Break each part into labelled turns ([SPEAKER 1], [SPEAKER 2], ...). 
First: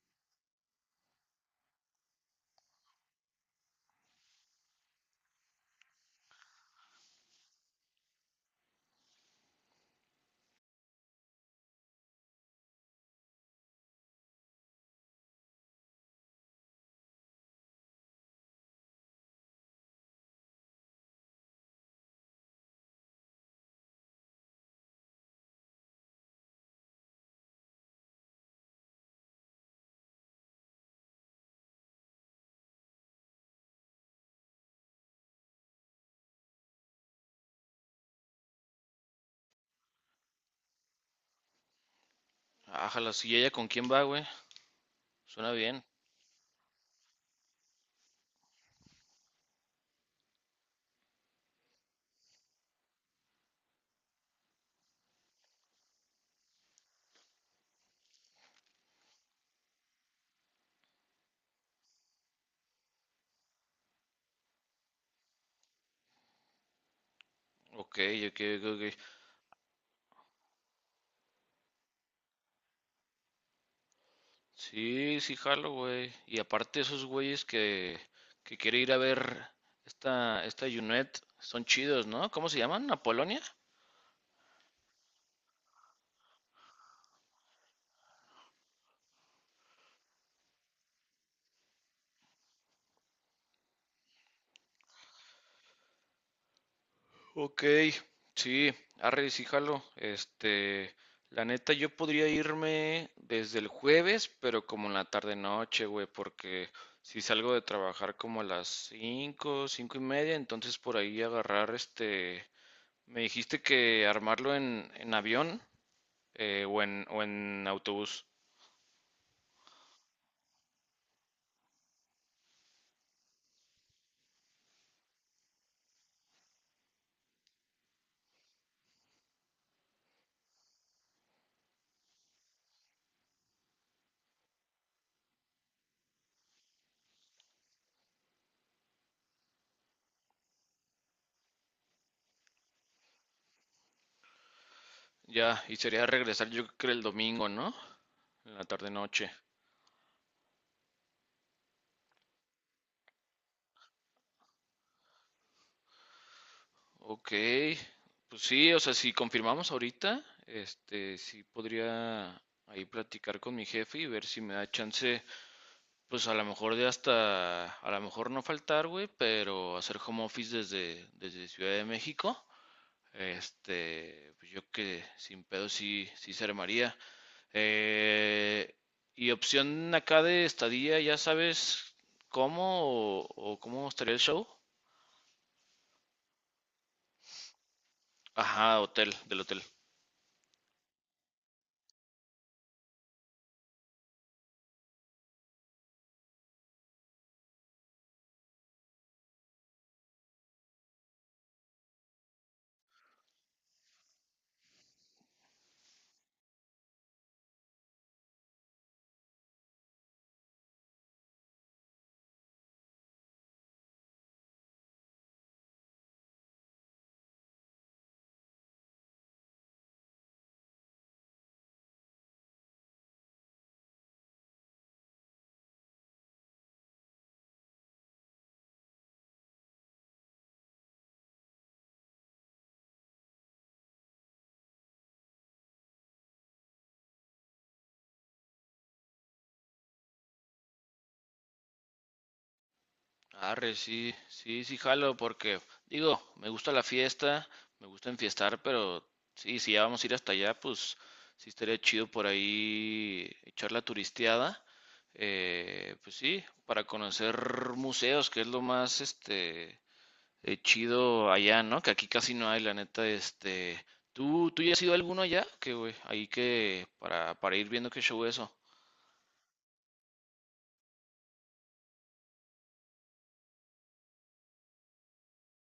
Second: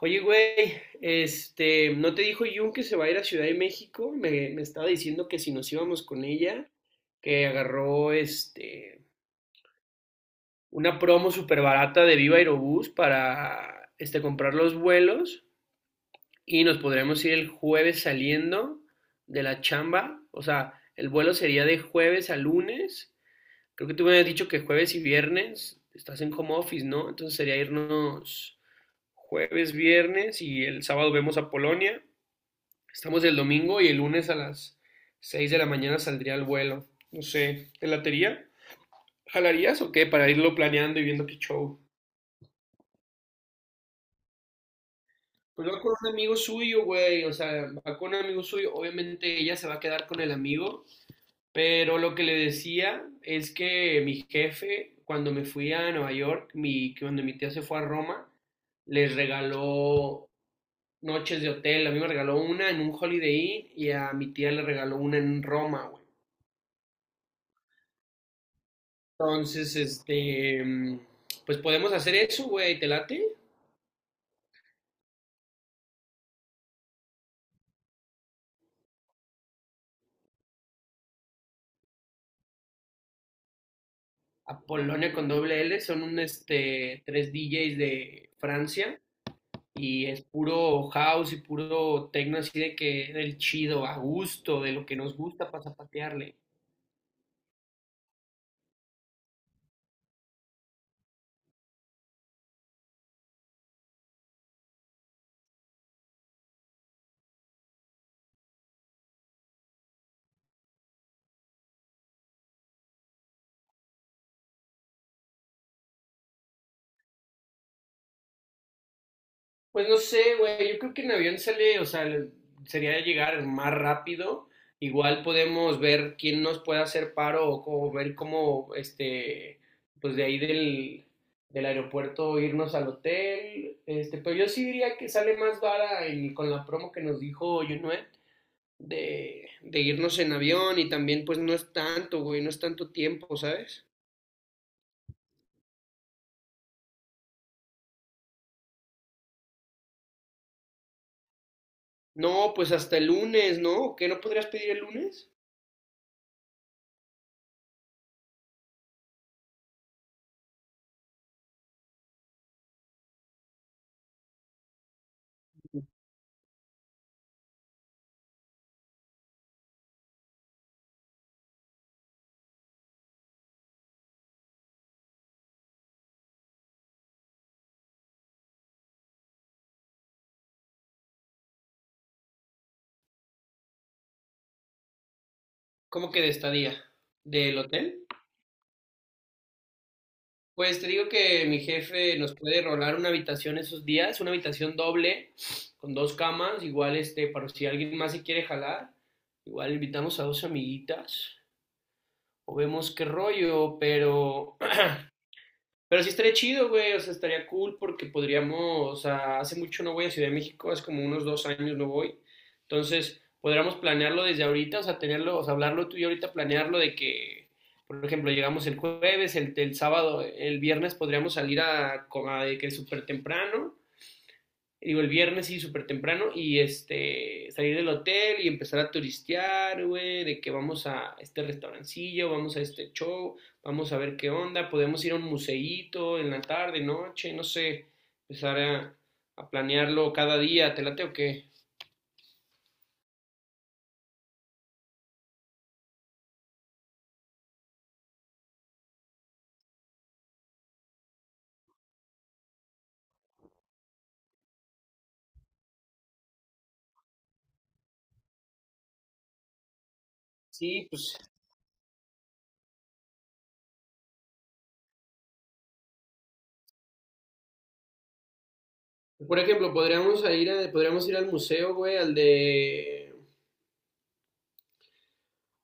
[SPEAKER 1] Oye, güey, ¿no te dijo Jun que se va a ir a Ciudad de México? Me estaba diciendo que si nos íbamos con ella, que agarró una promo súper barata de Viva Aerobús para comprar los vuelos y nos podremos ir el jueves saliendo de la chamba. O sea, el vuelo sería de jueves a lunes. Creo que tú me habías dicho que jueves y viernes estás en home office, ¿no? Entonces sería irnos jueves, viernes y el sábado vemos a Polonia. Estamos el domingo y el lunes a las 6 de la mañana saldría el vuelo. No sé, ¿te latería? ¿Jalarías o qué? Para irlo planeando y viendo qué show.
[SPEAKER 2] Ájala, sí, ella con quién va, güey? Suena
[SPEAKER 1] Pues va
[SPEAKER 2] bien.
[SPEAKER 1] con un amigo suyo, güey. O sea, va con un amigo suyo. Obviamente ella se va a quedar con el amigo. Pero lo que le decía es que mi jefe, cuando me fui a Nueva York, cuando mi tía se fue a Roma, les regaló noches de hotel. A mí me regaló una en un Holiday Inn y a mi tía le regaló una en Roma, güey.
[SPEAKER 2] Ok, ok, ok, ok.
[SPEAKER 1] Entonces, pues podemos hacer eso, güey, ¿te late?
[SPEAKER 2] Sí, sí, jalo, güey. Y aparte esos güeyes que quiere ir a ver esta Junet, son chidos, ¿no? ¿Cómo se llaman? ¿Apolonia?
[SPEAKER 1] Apolonia con doble L, son tres DJs de Francia y es puro house y puro techno así de que del chido, a gusto, de lo que nos gusta para zapatearle.
[SPEAKER 2] Ok, sí, arre, sí, jalo. La neta, yo podría irme desde el jueves, pero como en la tarde-noche, güey, porque si salgo de trabajar como a las 5, 5 y media, entonces por ahí agarrar este. Me dijiste que armarlo en avión, o o en autobús.
[SPEAKER 1] Pues no sé, güey, yo creo que en avión sale, o sea, sería llegar más rápido. Igual podemos ver quién nos puede hacer paro o ver cómo, pues de ahí del aeropuerto irnos al hotel. Pero yo sí diría que sale más vara con la promo que nos dijo Junuet de irnos en avión y también pues no es tanto, güey, no es tanto tiempo, ¿sabes?
[SPEAKER 2] Ya, y sería regresar yo creo que el domingo, ¿no? En la tarde noche.
[SPEAKER 1] No, pues hasta el lunes, ¿no? ¿Qué no podrías pedir el lunes?
[SPEAKER 2] Ok, pues sí, o sea, si confirmamos ahorita, este, sí podría ahí platicar con mi jefe y ver si me da chance, pues a lo mejor de hasta, a lo mejor no faltar, güey, pero hacer home office desde Ciudad de México. Este, pues yo que sin pedo sí se armaría. Eh, y opción acá de estadía, ya sabes cómo o cómo estaría el show.
[SPEAKER 1] ¿Cómo que de estadía? ¿Del hotel?
[SPEAKER 2] Ajá, hotel, del hotel.
[SPEAKER 1] Pues te digo que mi jefe nos puede rolar una habitación esos días, una habitación doble, con dos camas, igual para si alguien más se quiere jalar, igual invitamos a dos amiguitas, o vemos qué rollo, pero sí estaría chido, güey, o sea, estaría cool porque podríamos, o sea, hace mucho no voy a Ciudad de México, hace como unos 2 años no voy. Entonces, podríamos planearlo desde ahorita, o sea, tenerlo, o sea, hablarlo tú y yo ahorita, planearlo de que, por ejemplo, llegamos el jueves, el viernes podríamos salir a de que súper temprano, digo, el viernes sí, súper temprano, y salir del hotel y empezar a turistear, güey, de que vamos a este restaurancillo, vamos a este show, vamos a ver qué onda, podemos ir a un museíto en la tarde, noche, no sé, empezar a planearlo cada día, ¿te late o qué?
[SPEAKER 2] Arre, sí, sí, sí, jalo, porque digo, me gusta la fiesta, me gusta enfiestar, pero sí, si ya vamos a ir hasta allá, pues sí estaría chido por ahí echar la turisteada. Pues sí, para conocer museos, que es lo más, este,
[SPEAKER 1] Sí, pues,
[SPEAKER 2] chido allá, ¿no? Que aquí casi no hay, la neta, este... ¿Tú ya has ido a alguno allá? Que, güey, ahí que... Para ir viendo qué show eso.
[SPEAKER 1] por ejemplo, podríamos ir al museo, güey, al de...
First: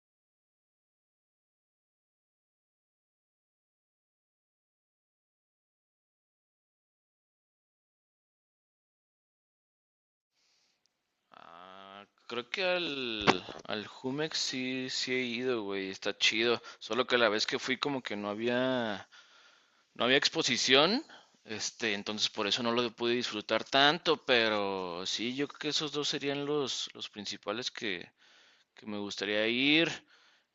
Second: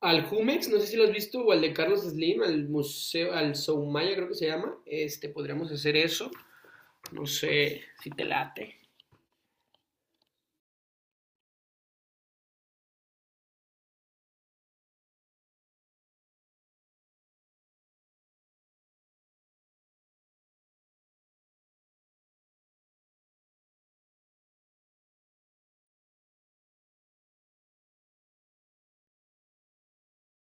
[SPEAKER 1] Al Jumex, no sé si lo has visto, o al de Carlos Slim, al museo, al Soumaya creo que se llama, podríamos hacer eso. No sé si te late.
[SPEAKER 2] Ah, creo que al Jumex sí, sí he ido, güey, está chido. Solo que la vez que fui como que no había, no había exposición, este, entonces por eso no lo pude disfrutar tanto, pero sí, yo creo que esos dos serían los principales que me gustaría ir.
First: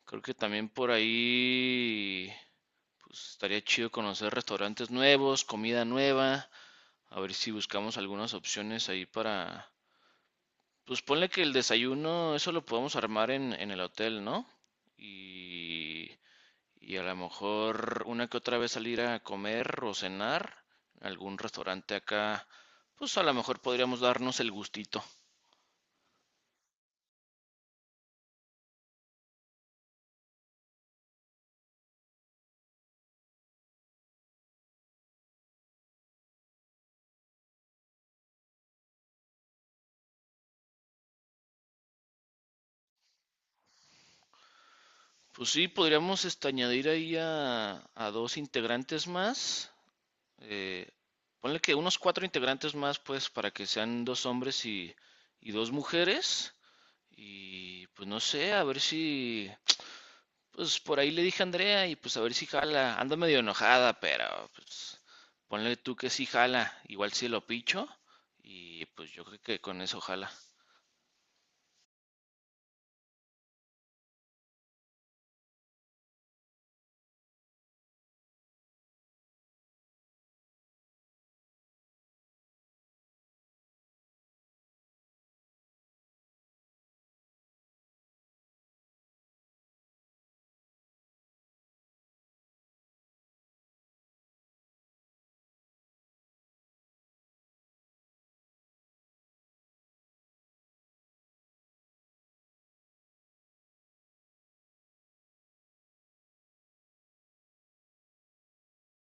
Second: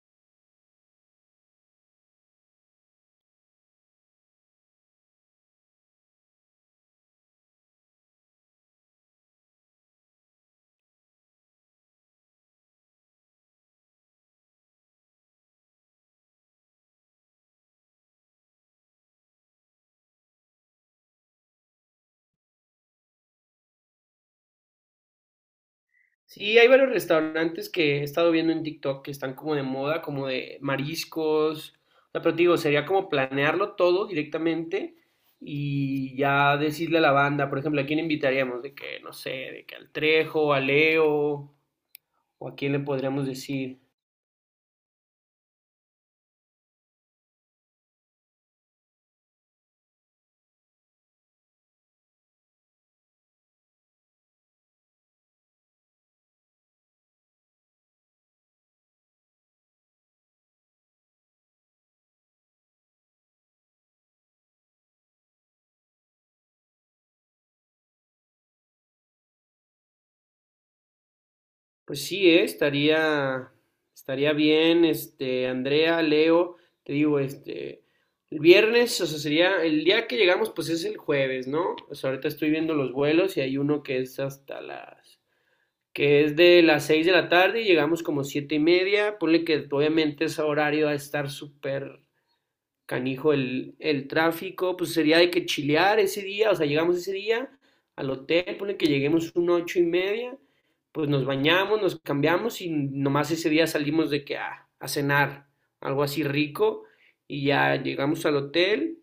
[SPEAKER 2] Creo que también por ahí... Pues estaría chido conocer restaurantes nuevos, comida nueva, a ver si buscamos algunas opciones ahí para... Pues ponle que el desayuno, eso lo podemos armar en el hotel, ¿no? Y, y a lo mejor una que otra vez salir a comer o cenar, en algún restaurante acá, pues a lo mejor podríamos darnos el gustito.
[SPEAKER 1] Sí, hay varios restaurantes que he estado viendo en TikTok que están como de moda, como de mariscos. O sea, pero te digo, sería como planearlo todo directamente y ya decirle a la banda, por ejemplo, ¿a quién invitaríamos? De que, no sé, de que al Trejo, a Leo, o a quién le podríamos decir.
[SPEAKER 2] Pues sí, podríamos este, añadir ahí a dos integrantes más. Eh, ponle que unos cuatro integrantes más, pues, para que sean dos hombres y dos mujeres. Y pues no sé, a ver si, pues por ahí le dije a Andrea y pues a ver si jala. Anda medio enojada, pero pues ponle tú que sí jala, igual si lo picho. Y pues yo creo que con eso jala
[SPEAKER 1] Pues sí, estaría bien, Andrea, Leo, te digo, el viernes, o sea, sería, el día que llegamos, pues es el jueves, ¿no? O sea, ahorita estoy viendo los vuelos y hay uno que es que es de las 6 de la tarde y llegamos como 7 y media, ponle que obviamente ese horario va a estar súper canijo el tráfico, pues sería de que chilear ese día, o sea, llegamos ese día al hotel, ponle que lleguemos un 8 y media, pues nos bañamos, nos cambiamos y nomás ese día salimos de que ah, a cenar, algo así rico, y ya llegamos al hotel,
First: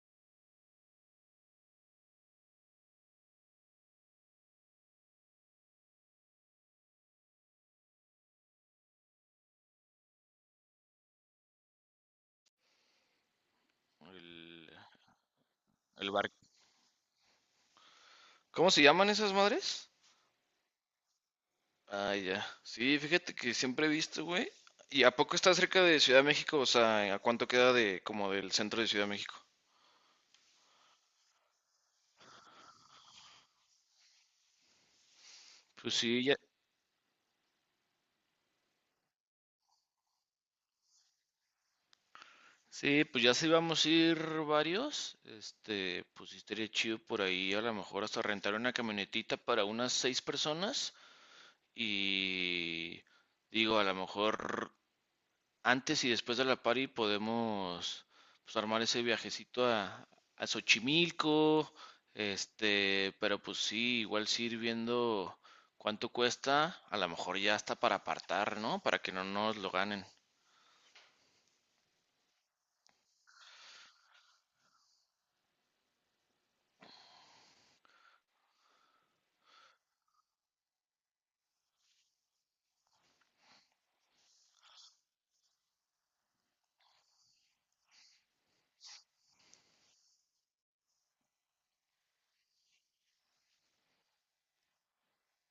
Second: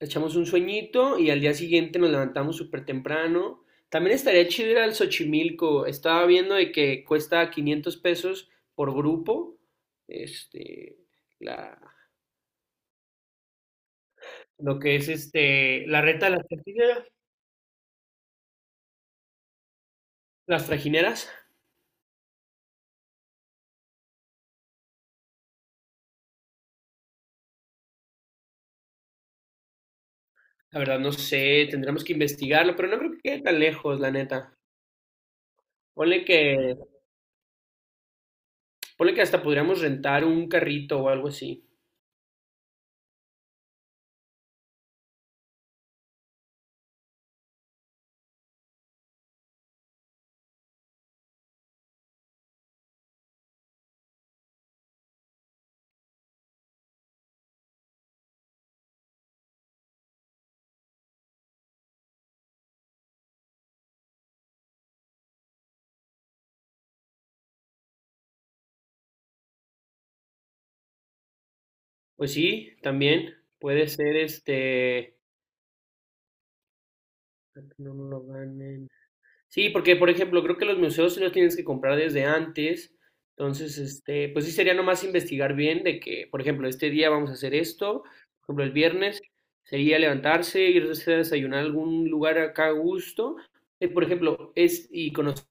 [SPEAKER 1] echamos un sueñito y al día siguiente nos levantamos súper temprano. También estaría chido ir al Xochimilco, estaba viendo de que cuesta 500 pesos por grupo, este, la,
[SPEAKER 2] el,
[SPEAKER 1] lo que es la
[SPEAKER 2] el
[SPEAKER 1] reta
[SPEAKER 2] barco.
[SPEAKER 1] de las trajineras,
[SPEAKER 2] ¿Cómo se llaman esas madres?
[SPEAKER 1] las trajineras.
[SPEAKER 2] Ah, ya. Sí, fíjate que siempre he visto, güey. ¿Y a poco está cerca de Ciudad de México? O sea, ¿a cuánto queda de como del centro de Ciudad de México?
[SPEAKER 1] La verdad no sé, tendremos que investigarlo, pero no creo que quede tan lejos, la neta.
[SPEAKER 2] Pues
[SPEAKER 1] Ponle
[SPEAKER 2] sí, ya,
[SPEAKER 1] que Ponle que hasta podríamos rentar un carrito o algo así.
[SPEAKER 2] sí, pues ya sí vamos a ir varios. Este, pues sí estaría chido por ahí, a lo mejor hasta rentar una camionetita para unas seis personas. Y digo, a lo mejor antes y después de la party podemos, pues, armar ese viajecito a Xochimilco, este, pero pues sí, igual sí ir viendo cuánto cuesta, a lo mejor ya está para apartar, ¿no? Para que no nos lo ganen.
[SPEAKER 1] Pues sí, también puede ser. Para que no nos lo ganen. Sí, porque por ejemplo, creo que los museos sí los tienes que comprar desde antes. Entonces, pues sí sería nomás investigar bien de que, por ejemplo, este día vamos a hacer esto, por ejemplo, el viernes sería levantarse, irse a desayunar a algún lugar acá a gusto, por ejemplo, es y conocer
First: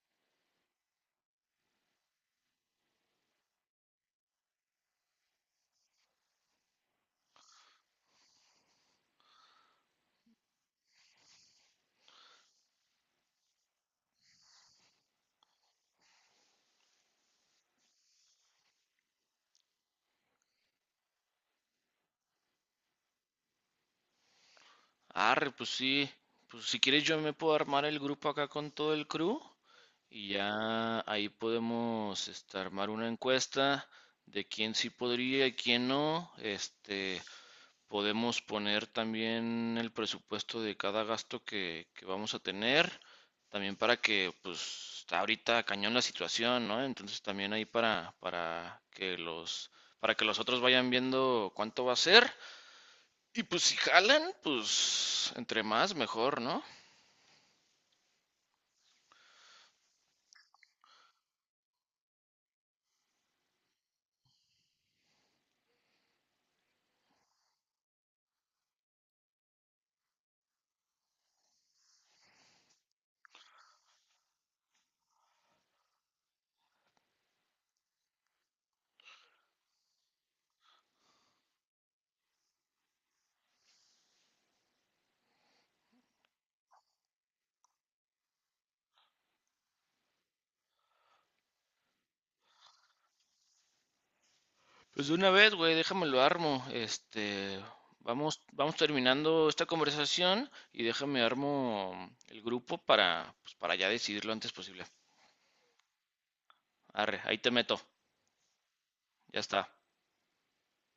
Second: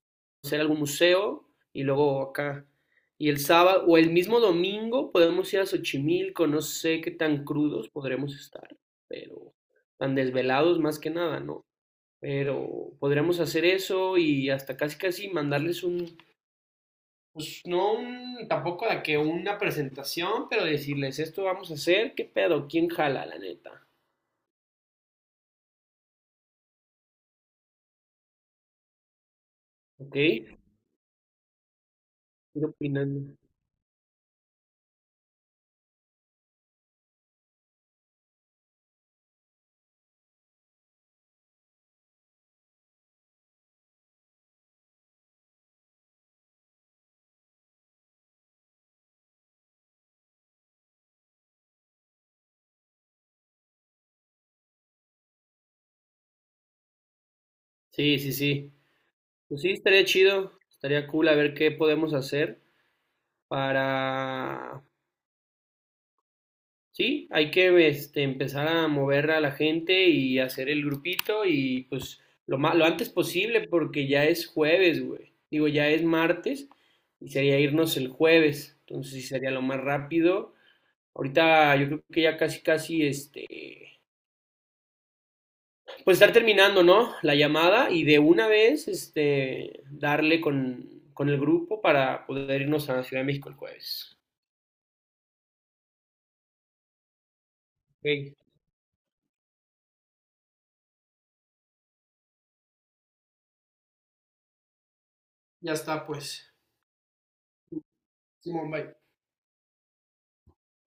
[SPEAKER 1] algún museo y luego acá. Y el sábado o el mismo domingo podemos ir a Xochimilco, no sé qué tan crudos podremos estar, pero tan desvelados más que nada, ¿no? Pero podríamos hacer eso y hasta casi casi mandarles un, pues no un, tampoco de que una presentación, pero decirles esto vamos a hacer, qué pedo, quién jala, la neta.
[SPEAKER 2] Arre, pues sí, pues si quieres yo me puedo armar el grupo acá con todo el crew
[SPEAKER 1] ¿Ok?
[SPEAKER 2] y
[SPEAKER 1] Ir
[SPEAKER 2] ya ahí podemos este, armar una
[SPEAKER 1] opinando.
[SPEAKER 2] encuesta de quién sí podría y quién no, este, podemos poner también el presupuesto de cada gasto que vamos a tener, también para que, pues, está ahorita cañón la situación, ¿no? Entonces también ahí para que para que los otros vayan viendo cuánto va a ser. Y pues si jalan, pues entre más mejor, ¿no?
[SPEAKER 1] Sí, sí, sí. Pues sí, estaría chido, estaría cool a ver qué podemos hacer para. Sí, hay que empezar a mover a la gente y hacer el grupito y pues lo antes posible porque ya es jueves, güey. Digo, ya es martes y sería irnos el jueves. Entonces sí sería lo más rápido. Ahorita yo creo que ya casi casi pues estar terminando, ¿no? La llamada y de una vez darle con el grupo para poder irnos a Ciudad de México el jueves.
[SPEAKER 2] Pues de una vez, güey, déjame lo armo. Este,
[SPEAKER 1] Ok.
[SPEAKER 2] vamos terminando esta conversación y déjame armo el grupo para, pues, para ya decidirlo antes posible.
[SPEAKER 1] Ya está, pues.
[SPEAKER 2] Arre, ahí te meto.
[SPEAKER 1] Simón, bye.
[SPEAKER 2] Ya está.